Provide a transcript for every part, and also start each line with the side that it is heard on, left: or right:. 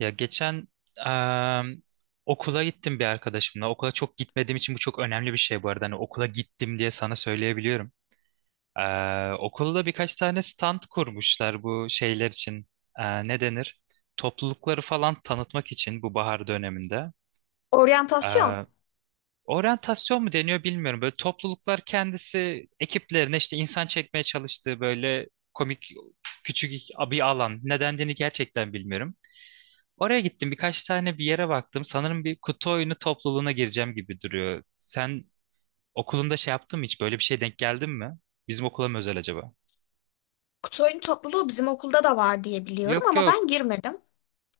right: Ya geçen em, okula gittim bir arkadaşımla. Okula çok gitmediğim için bu çok önemli bir şey bu arada. Hani okula gittim diye sana söyleyebiliyorum. Okulda birkaç tane stand kurmuşlar bu şeyler için. Ne denir? Toplulukları falan tanıtmak için bu bahar döneminde.
left: Oryantasyon.
right: Ee, Oryantasyon mu deniyor bilmiyorum. Böyle topluluklar kendisi ekiplerine işte insan çekmeye çalıştığı böyle komik küçük bir alan. Ne dendiğini gerçekten bilmiyorum. Oraya gittim birkaç tane bir yere baktım. Sanırım bir kutu oyunu topluluğuna gireceğim gibi duruyor. Sen okulunda şey yaptın mı hiç? Böyle bir şey denk geldin mi? Bizim okula mı özel acaba?
left: Kutu oyunu topluluğu bizim okulda da var diye biliyorum
right: Yok,
left: ama ben
right: yok.
left: girmedim.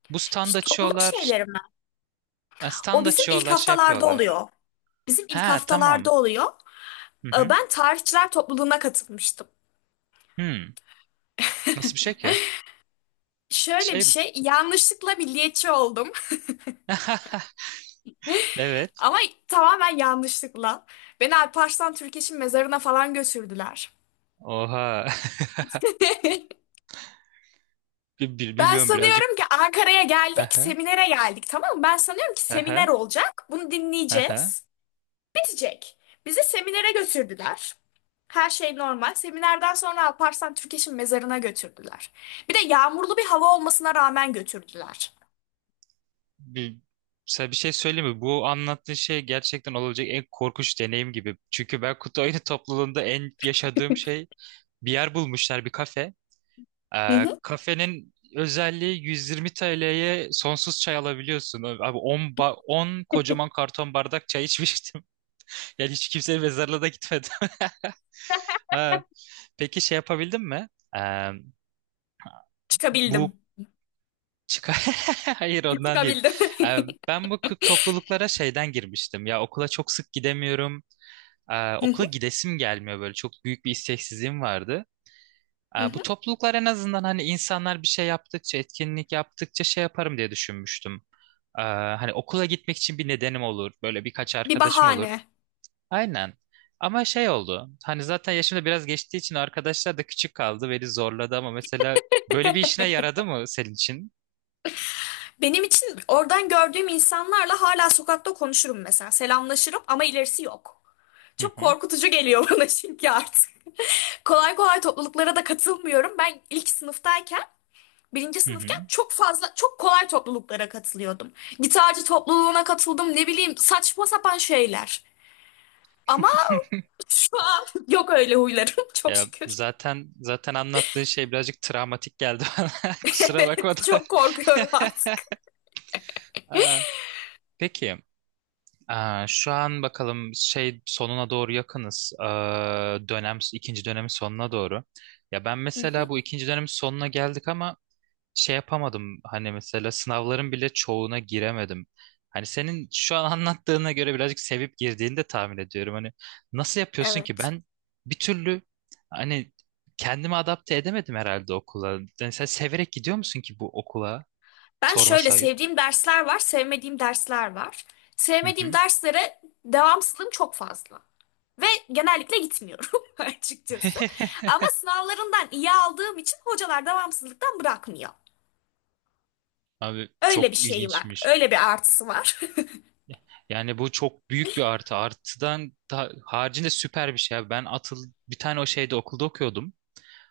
right: Bu stand
left: İşte topluluk
right: açıyorlar.
left: şeyleri mi?
right: Ha,
left: O
right: stand
left: bizim ilk
right: açıyorlar şey
left: haftalarda
right: yapıyorlar.
left: oluyor. Bizim ilk
right: Ha,
left: haftalarda
right: tamam.
left: oluyor.
right: Hı hı.
left: Ben tarihçiler topluluğuna katılmıştım.
right: Hmm. Nasıl bir şey ki?
left: Şöyle bir
right: Şey mi?
left: şey, yanlışlıkla milliyetçi oldum.
right: Evet.
left: Ama tamamen yanlışlıkla. Beni Alparslan Türkeş'in mezarına falan götürdüler.
right: Oha.
left: Ben
right: Bilmiyorum birazcık.
left: sanıyorum ki Ankara'ya geldik,
right: Aha.
left: seminere geldik, tamam mı? Ben sanıyorum ki seminer
right: Aha.
left: olacak. Bunu
right: Aha.
left: dinleyeceğiz, geçecek. Bizi seminere götürdüler. Her şey normal. Seminerden sonra Alparslan Türkeş'in mezarına götürdüler. Bir de yağmurlu bir hava olmasına rağmen götürdüler.
right: Bir, sana bir şey söyleyeyim mi? Bu anlattığın şey gerçekten olabilecek en korkunç deneyim gibi. Çünkü ben kutu oyunu topluluğunda en yaşadığım şey bir yer bulmuşlar bir kafe.
left: Hı hı.
right: Kafenin özelliği 120 TL'ye sonsuz çay alabiliyorsun. Abi 10 kocaman karton bardak çay içmiştim. Yani hiç kimsenin mezarlığına da gitmedim. Ha. Peki şey yapabildin mi? Ee, bu
left: Çıkabildim.
right: Çıkar. Hayır, ondan değil.
left: Çıkabildim.
right: Ee, Ben bu topluluklara şeyden girmiştim. Ya okula çok sık gidemiyorum.
left: Hı
right: Okula
left: hı.
right: gidesim gelmiyor böyle. Çok büyük bir isteksizliğim vardı.
left: Hı
right: Bu
left: hı.
right: topluluklar en azından hani insanlar bir şey yaptıkça, etkinlik yaptıkça şey yaparım diye düşünmüştüm. Hani okula gitmek için bir nedenim olur. Böyle birkaç
left: Bir
right: arkadaşım olur.
left: bahane.
right: Aynen. Ama şey oldu. Hani zaten yaşımda biraz geçtiği için arkadaşlar da küçük kaldı. Beni zorladı ama mesela böyle bir işine yaradı mı senin için?
left: Benim için oradan gördüğüm insanlarla hala sokakta konuşurum mesela. Selamlaşırım ama ilerisi yok.
right: Hı
left: Çok
right: hı.
left: korkutucu geliyor bana çünkü artık. Kolay kolay topluluklara da katılmıyorum. Ben ilk sınıftayken birinci
right: Hı hı.
left: sınıfken çok fazla çok kolay topluluklara katılıyordum. Gitarcı topluluğuna katıldım, ne bileyim, saçma sapan şeyler. Ama şu an yok öyle huylarım çok
right: Ya
left: şükür.
right: zaten anlattığı şey birazcık travmatik geldi bana. Kusura bakma
left: Evet,
right: da.
left: çok korkuyorum artık.
right: Aa, Peki, şu an bakalım şey sonuna doğru yakınız. Dönem ikinci dönemin sonuna doğru. Ya ben
left: Hı
right: mesela
left: hı.
right: bu ikinci dönemin sonuna geldik ama şey yapamadım hani mesela sınavların bile çoğuna giremedim. Hani senin şu an anlattığına göre birazcık sevip girdiğini de tahmin ediyorum. Hani nasıl yapıyorsun ki
left: Evet.
right: ben bir türlü hani kendimi adapte edemedim herhalde okula. Yani sen severek gidiyor musun ki bu okula?
left: Ben
right: Sorma
left: şöyle,
right: sayıp.
left: sevdiğim dersler var, sevmediğim dersler var.
right: Hı
left: Sevmediğim
right: hı.
left: derslere devamsızlığım çok fazla. Ve genellikle gitmiyorum açıkçası. Ama sınavlarından iyi aldığım için hocalar devamsızlıktan bırakmıyor.
right: Abi,
left: Öyle bir
right: çok
left: şey var.
right: ilginçmiş.
left: Öyle bir artısı var.
right: Yani bu çok büyük bir artı. Artıdan haricinde süper bir şey. Abi. Ben atıl bir tane o şeyde okulda okuyordum.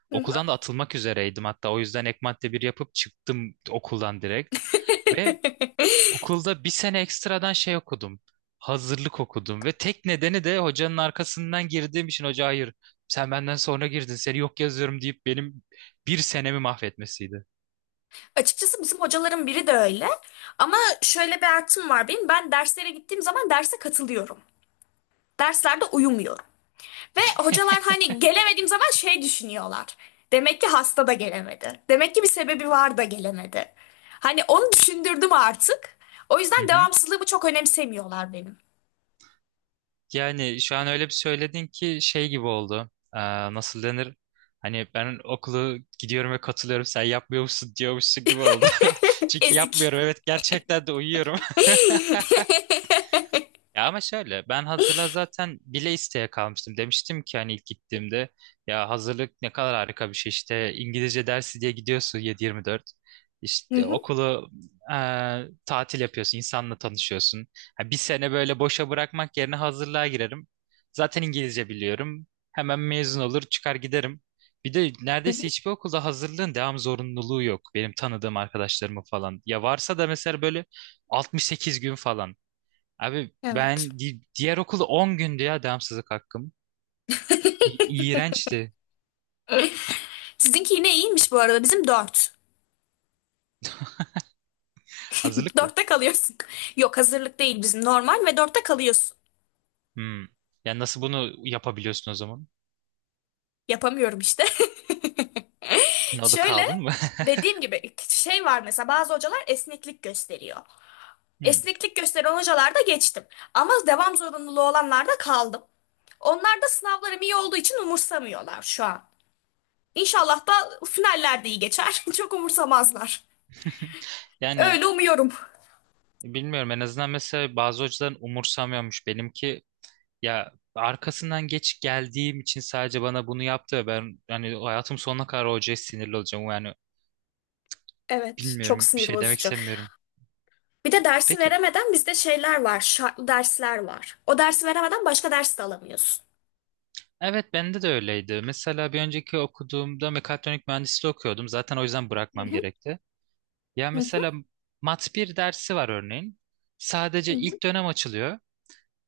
left: Hı hı.
right: Okuldan da atılmak üzereydim hatta o yüzden ek madde bir yapıp çıktım okuldan direkt. Ve okulda bir sene ekstradan şey okudum. Hazırlık okudum ve tek nedeni de hocanın arkasından girdiğim için hoca hayır sen benden sonra girdin seni yok yazıyorum deyip benim bir senemi mahvetmesiydi.
left: Açıkçası bizim hocaların biri de öyle. Ama şöyle bir artım var benim. Ben derslere gittiğim zaman derse katılıyorum. Derslerde uyumuyorum. Ve hocalar hani gelemediğim zaman şey düşünüyorlar. Demek ki hasta da gelemedi. Demek ki bir sebebi var da gelemedi. Hani onu düşündürdüm artık. O
right: Hı
left: yüzden
right: hı.
left: devamsızlığımı çok önemsemiyorlar benim.
right: Yani şu an öyle bir söyledin ki şey gibi oldu. Nasıl denir? Hani ben okulu gidiyorum ve katılıyorum sen yapmıyormuşsun diyormuşsun gibi oldu. Çünkü
left: Ezik.
right: yapmıyorum evet gerçekten de uyuyorum. Ya ama şöyle ben hazırlığa zaten bile isteye kalmıştım. Demiştim ki hani ilk gittiğimde ya hazırlık ne kadar harika bir şey işte İngilizce dersi diye gidiyorsun 7-24.
left: Hı
right: İşte
left: hı,
right: okulu tatil yapıyorsun, insanla tanışıyorsun. Ha, bir sene böyle boşa bırakmak yerine hazırlığa girerim. Zaten İngilizce biliyorum. Hemen mezun olur çıkar giderim. Bir de
left: hı
right: neredeyse
left: hı.
right: hiçbir okulda hazırlığın devam zorunluluğu yok. Benim tanıdığım arkadaşlarımın falan. Ya varsa da mesela böyle 68 gün falan. Abi
left: Evet.
right: ben diğer okulda 10 gündü ya devamsızlık hakkım. İğrençti.
left: Sizinki yine iyiymiş bu arada. Bizim dört.
right: Hazırlık mı?
left: Dörtte kalıyorsun. Yok, hazırlık değil bizim, normal ve dörtte kalıyorsun.
right: Hmm. Ya nasıl bunu yapabiliyorsun o zaman?
left: Yapamıyorum işte.
right: Ne, kaldın
left: Şöyle
right: mı?
left: dediğim gibi, şey var mesela, bazı hocalar esneklik gösteriyor.
right: Hmm.
left: Esneklik gösteren hocalarda geçtim. Ama devam zorunluluğu olanlarda kaldım. Onlar da sınavlarım iyi olduğu için umursamıyorlar şu an. İnşallah da finaller de iyi geçer. Çok umursamazlar.
right: Yani
left: Öyle umuyorum.
right: bilmiyorum en azından mesela bazı hocaların umursamıyormuş. Benimki ya arkasından geç geldiğim için sadece bana bunu yaptı ve ben hani hayatım sonuna kadar hocaya sinirli olacağım. Yani
left: Evet, çok
right: bilmiyorum bir
left: sinir
right: şey demek
left: bozucu.
right: istemiyorum.
left: Bir de dersi
right: Peki.
left: veremeden bizde şeyler var, şartlı dersler var. O dersi veremeden başka ders de alamıyorsun.
right: Evet, bende de öyleydi. Mesela bir önceki okuduğumda mekatronik mühendisliği okuyordum. Zaten o yüzden bırakmam gerekti. Ya
left: Hı hı,
right: mesela Mat bir dersi var örneğin.
left: hı
right: Sadece
left: hı,
right: ilk dönem açılıyor.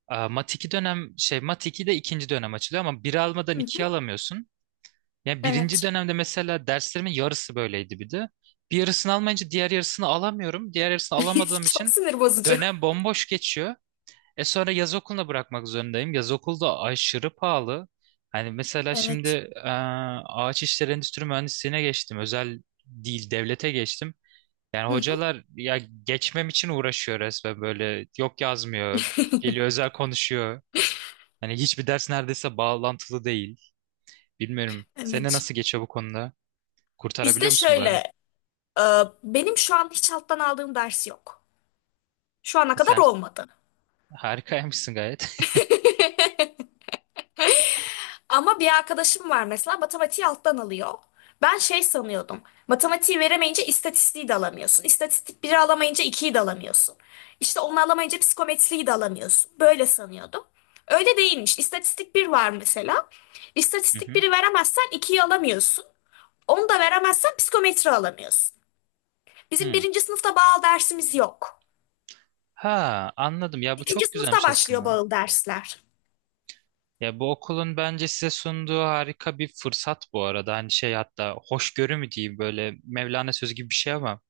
right: Mat 2 dönem şey Mat 2 de ikinci dönem açılıyor ama bir almadan
left: hı hı.
right: ikiyi alamıyorsun. Yani birinci
left: Evet.
right: dönemde mesela derslerimin yarısı böyleydi bir de. Bir yarısını almayınca diğer yarısını alamıyorum. Diğer yarısını alamadığım
left: Çok
right: için
left: sinir bozucu.
right: dönem bomboş geçiyor. E sonra yaz okuluna bırakmak zorundayım. Yaz okulu da aşırı pahalı. Hani mesela şimdi
left: Evet.
right: e, ağaç işleri endüstri mühendisliğine geçtim. Özel değil devlete geçtim. Yani
left: Hı hı.
right: hocalar ya geçmem için uğraşıyor resmen böyle. Yok yazmıyor. Geliyor özel konuşuyor. Hani hiçbir ders neredeyse bağlantılı değil. Bilmiyorum. Senin
left: Evet.
right: nasıl geçiyor bu konuda?
left: Bizde
right: Kurtarabiliyor musun
left: şöyle,
right: bari?
left: e, benim şu an hiç alttan aldığım ders yok. Şu ana kadar
right: Sen
left: olmadı.
right: harikaymışsın gayet.
left: Ama bir arkadaşım var mesela, matematiği alttan alıyor. Ben şey sanıyordum. Matematiği veremeyince istatistiği de alamıyorsun. İstatistik biri alamayınca ikiyi de alamıyorsun. İşte onu alamayınca psikometriyi de alamıyorsun. Böyle sanıyordum. Öyle değilmiş. İstatistik bir var mesela.
right: Hı
left: İstatistik
right: hı.
left: biri veremezsen ikiyi alamıyorsun. Onu da veremezsen psikometri alamıyorsun. Bizim
right: Hı.
left: birinci sınıfta bağıl dersimiz yok.
right: Ha, anladım ya bu
left: İkinci
right: çok
left: sınıfta
right: güzelmiş
left: başlıyor
right: aslında.
left: bağıl dersler.
right: Ya bu okulun bence size sunduğu harika bir fırsat bu arada. Hani şey hatta hoşgörü mü diyeyim böyle Mevlana sözü gibi bir şey ama.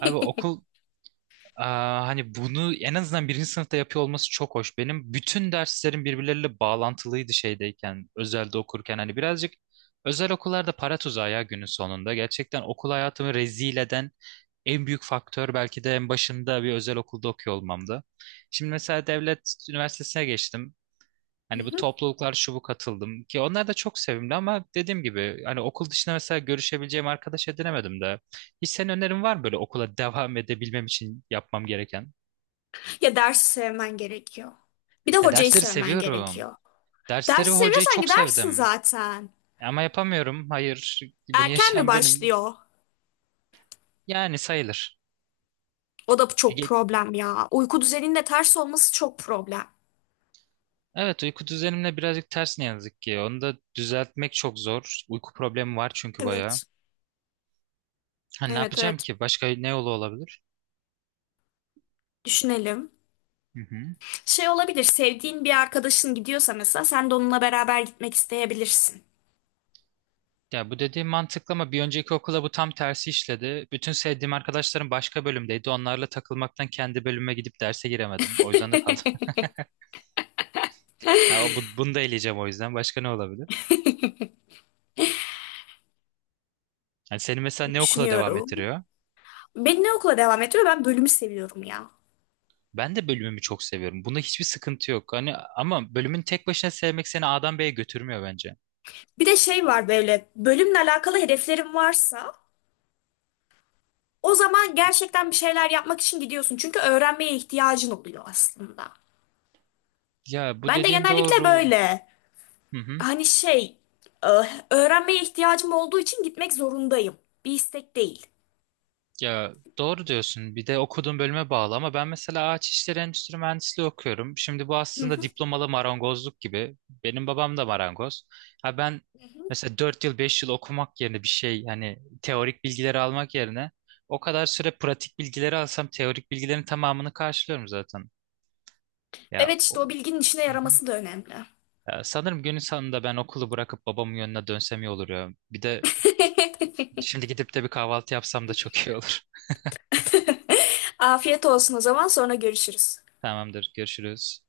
right: Abi okul hani bunu en azından birinci sınıfta yapıyor olması çok hoş. Benim bütün derslerim birbirleriyle bağlantılıydı şeydeyken, özelde okurken. Hani birazcık özel okullarda para tuzağı ya günün sonunda. Gerçekten okul hayatımı rezil eden en büyük faktör belki de en başında bir özel okulda okuyor olmamdı. Şimdi mesela devlet üniversitesine geçtim.
left: Hı
right: Hani bu
left: hı.
right: topluluklar şu bu katıldım ki onlar da çok sevimli ama dediğim gibi hani okul dışında mesela görüşebileceğim arkadaş edinemedim de. Hiç senin önerin var mı böyle okula devam edebilmem için yapmam gereken?
left: Ya dersi sevmen gerekiyor. Bir de
right: Ya
left: hocayı
right: dersleri
left: sevmen
right: seviyorum.
left: gerekiyor.
right: Dersleri
left: Dersi
right: ve hocayı
left: seviyorsan
right: çok
left: gidersin
right: sevdim.
left: zaten.
right: Ama yapamıyorum. Hayır, bunu
left: Erken mi
right: yaşayan benim.
left: başlıyor?
right: Yani sayılır.
left: O da çok
right: Ge-
left: problem ya. Uyku düzeninin de ters olması çok problem.
right: Evet, uyku düzenimle birazcık ters ne yazık ki. Onu da düzeltmek çok zor. Uyku problemi var çünkü bayağı.
left: Evet.
right: Ha, ne
left: Evet,
right: yapacağım
left: evet.
right: ki? Başka ne yolu olabilir?
left: Düşünelim.
right: Hı hı.
left: Şey olabilir, sevdiğin bir arkadaşın gidiyorsa mesela sen de onunla beraber gitmek isteyebilirsin.
right: Ya bu dediğim mantıklı ama bir önceki okula bu tam tersi işledi. Bütün sevdiğim arkadaşlarım başka bölümdeydi. Onlarla takılmaktan kendi bölüme gidip derse giremedim. O yüzden de kaldım. Ya bunu da eleyeceğim o yüzden. Başka ne olabilir? Yani seni mesela ne okula devam
left: Düşünüyorum.
right: ettiriyor?
left: Beni ne okula devam ettiriyor? Ben bölümü seviyorum ya.
right: Ben de bölümümü çok seviyorum. Bunda hiçbir sıkıntı yok. Hani ama bölümün tek başına sevmek seni A'dan B'ye götürmüyor bence.
left: Bir de şey var, böyle bölümle alakalı hedeflerin varsa o zaman gerçekten bir şeyler yapmak için gidiyorsun. Çünkü öğrenmeye ihtiyacın oluyor aslında.
right: Ya bu
left: Ben de
right: dediğin
left: genellikle
right: doğru.
left: böyle,
right: Hı hı.
left: hani şey, e, öğrenmeye ihtiyacım olduğu için gitmek zorundayım. Bir istek değil.
right: Ya doğru diyorsun. Bir de okuduğum bölüme bağlı ama ben mesela ağaç işleri endüstri mühendisliği okuyorum. Şimdi bu
left: Hı
right: aslında
left: hı.
right: diplomalı marangozluk gibi. Benim babam da marangoz. Ha ben
left: Hı hı.
right: mesela 4 yıl 5 yıl okumak yerine bir şey hani teorik bilgileri almak yerine o kadar süre pratik bilgileri alsam teorik bilgilerin tamamını karşılıyorum zaten. Ya,
left: Evet, işte o bilginin işine
right: Hı hı.
left: yaraması da önemli.
right: Ya sanırım günün sonunda ben okulu bırakıp babamın yönüne dönsem iyi olur ya. Bir de şimdi gidip de bir kahvaltı yapsam da çok iyi olur.
left: Afiyet olsun o zaman, sonra görüşürüz.
right: Tamamdır, görüşürüz.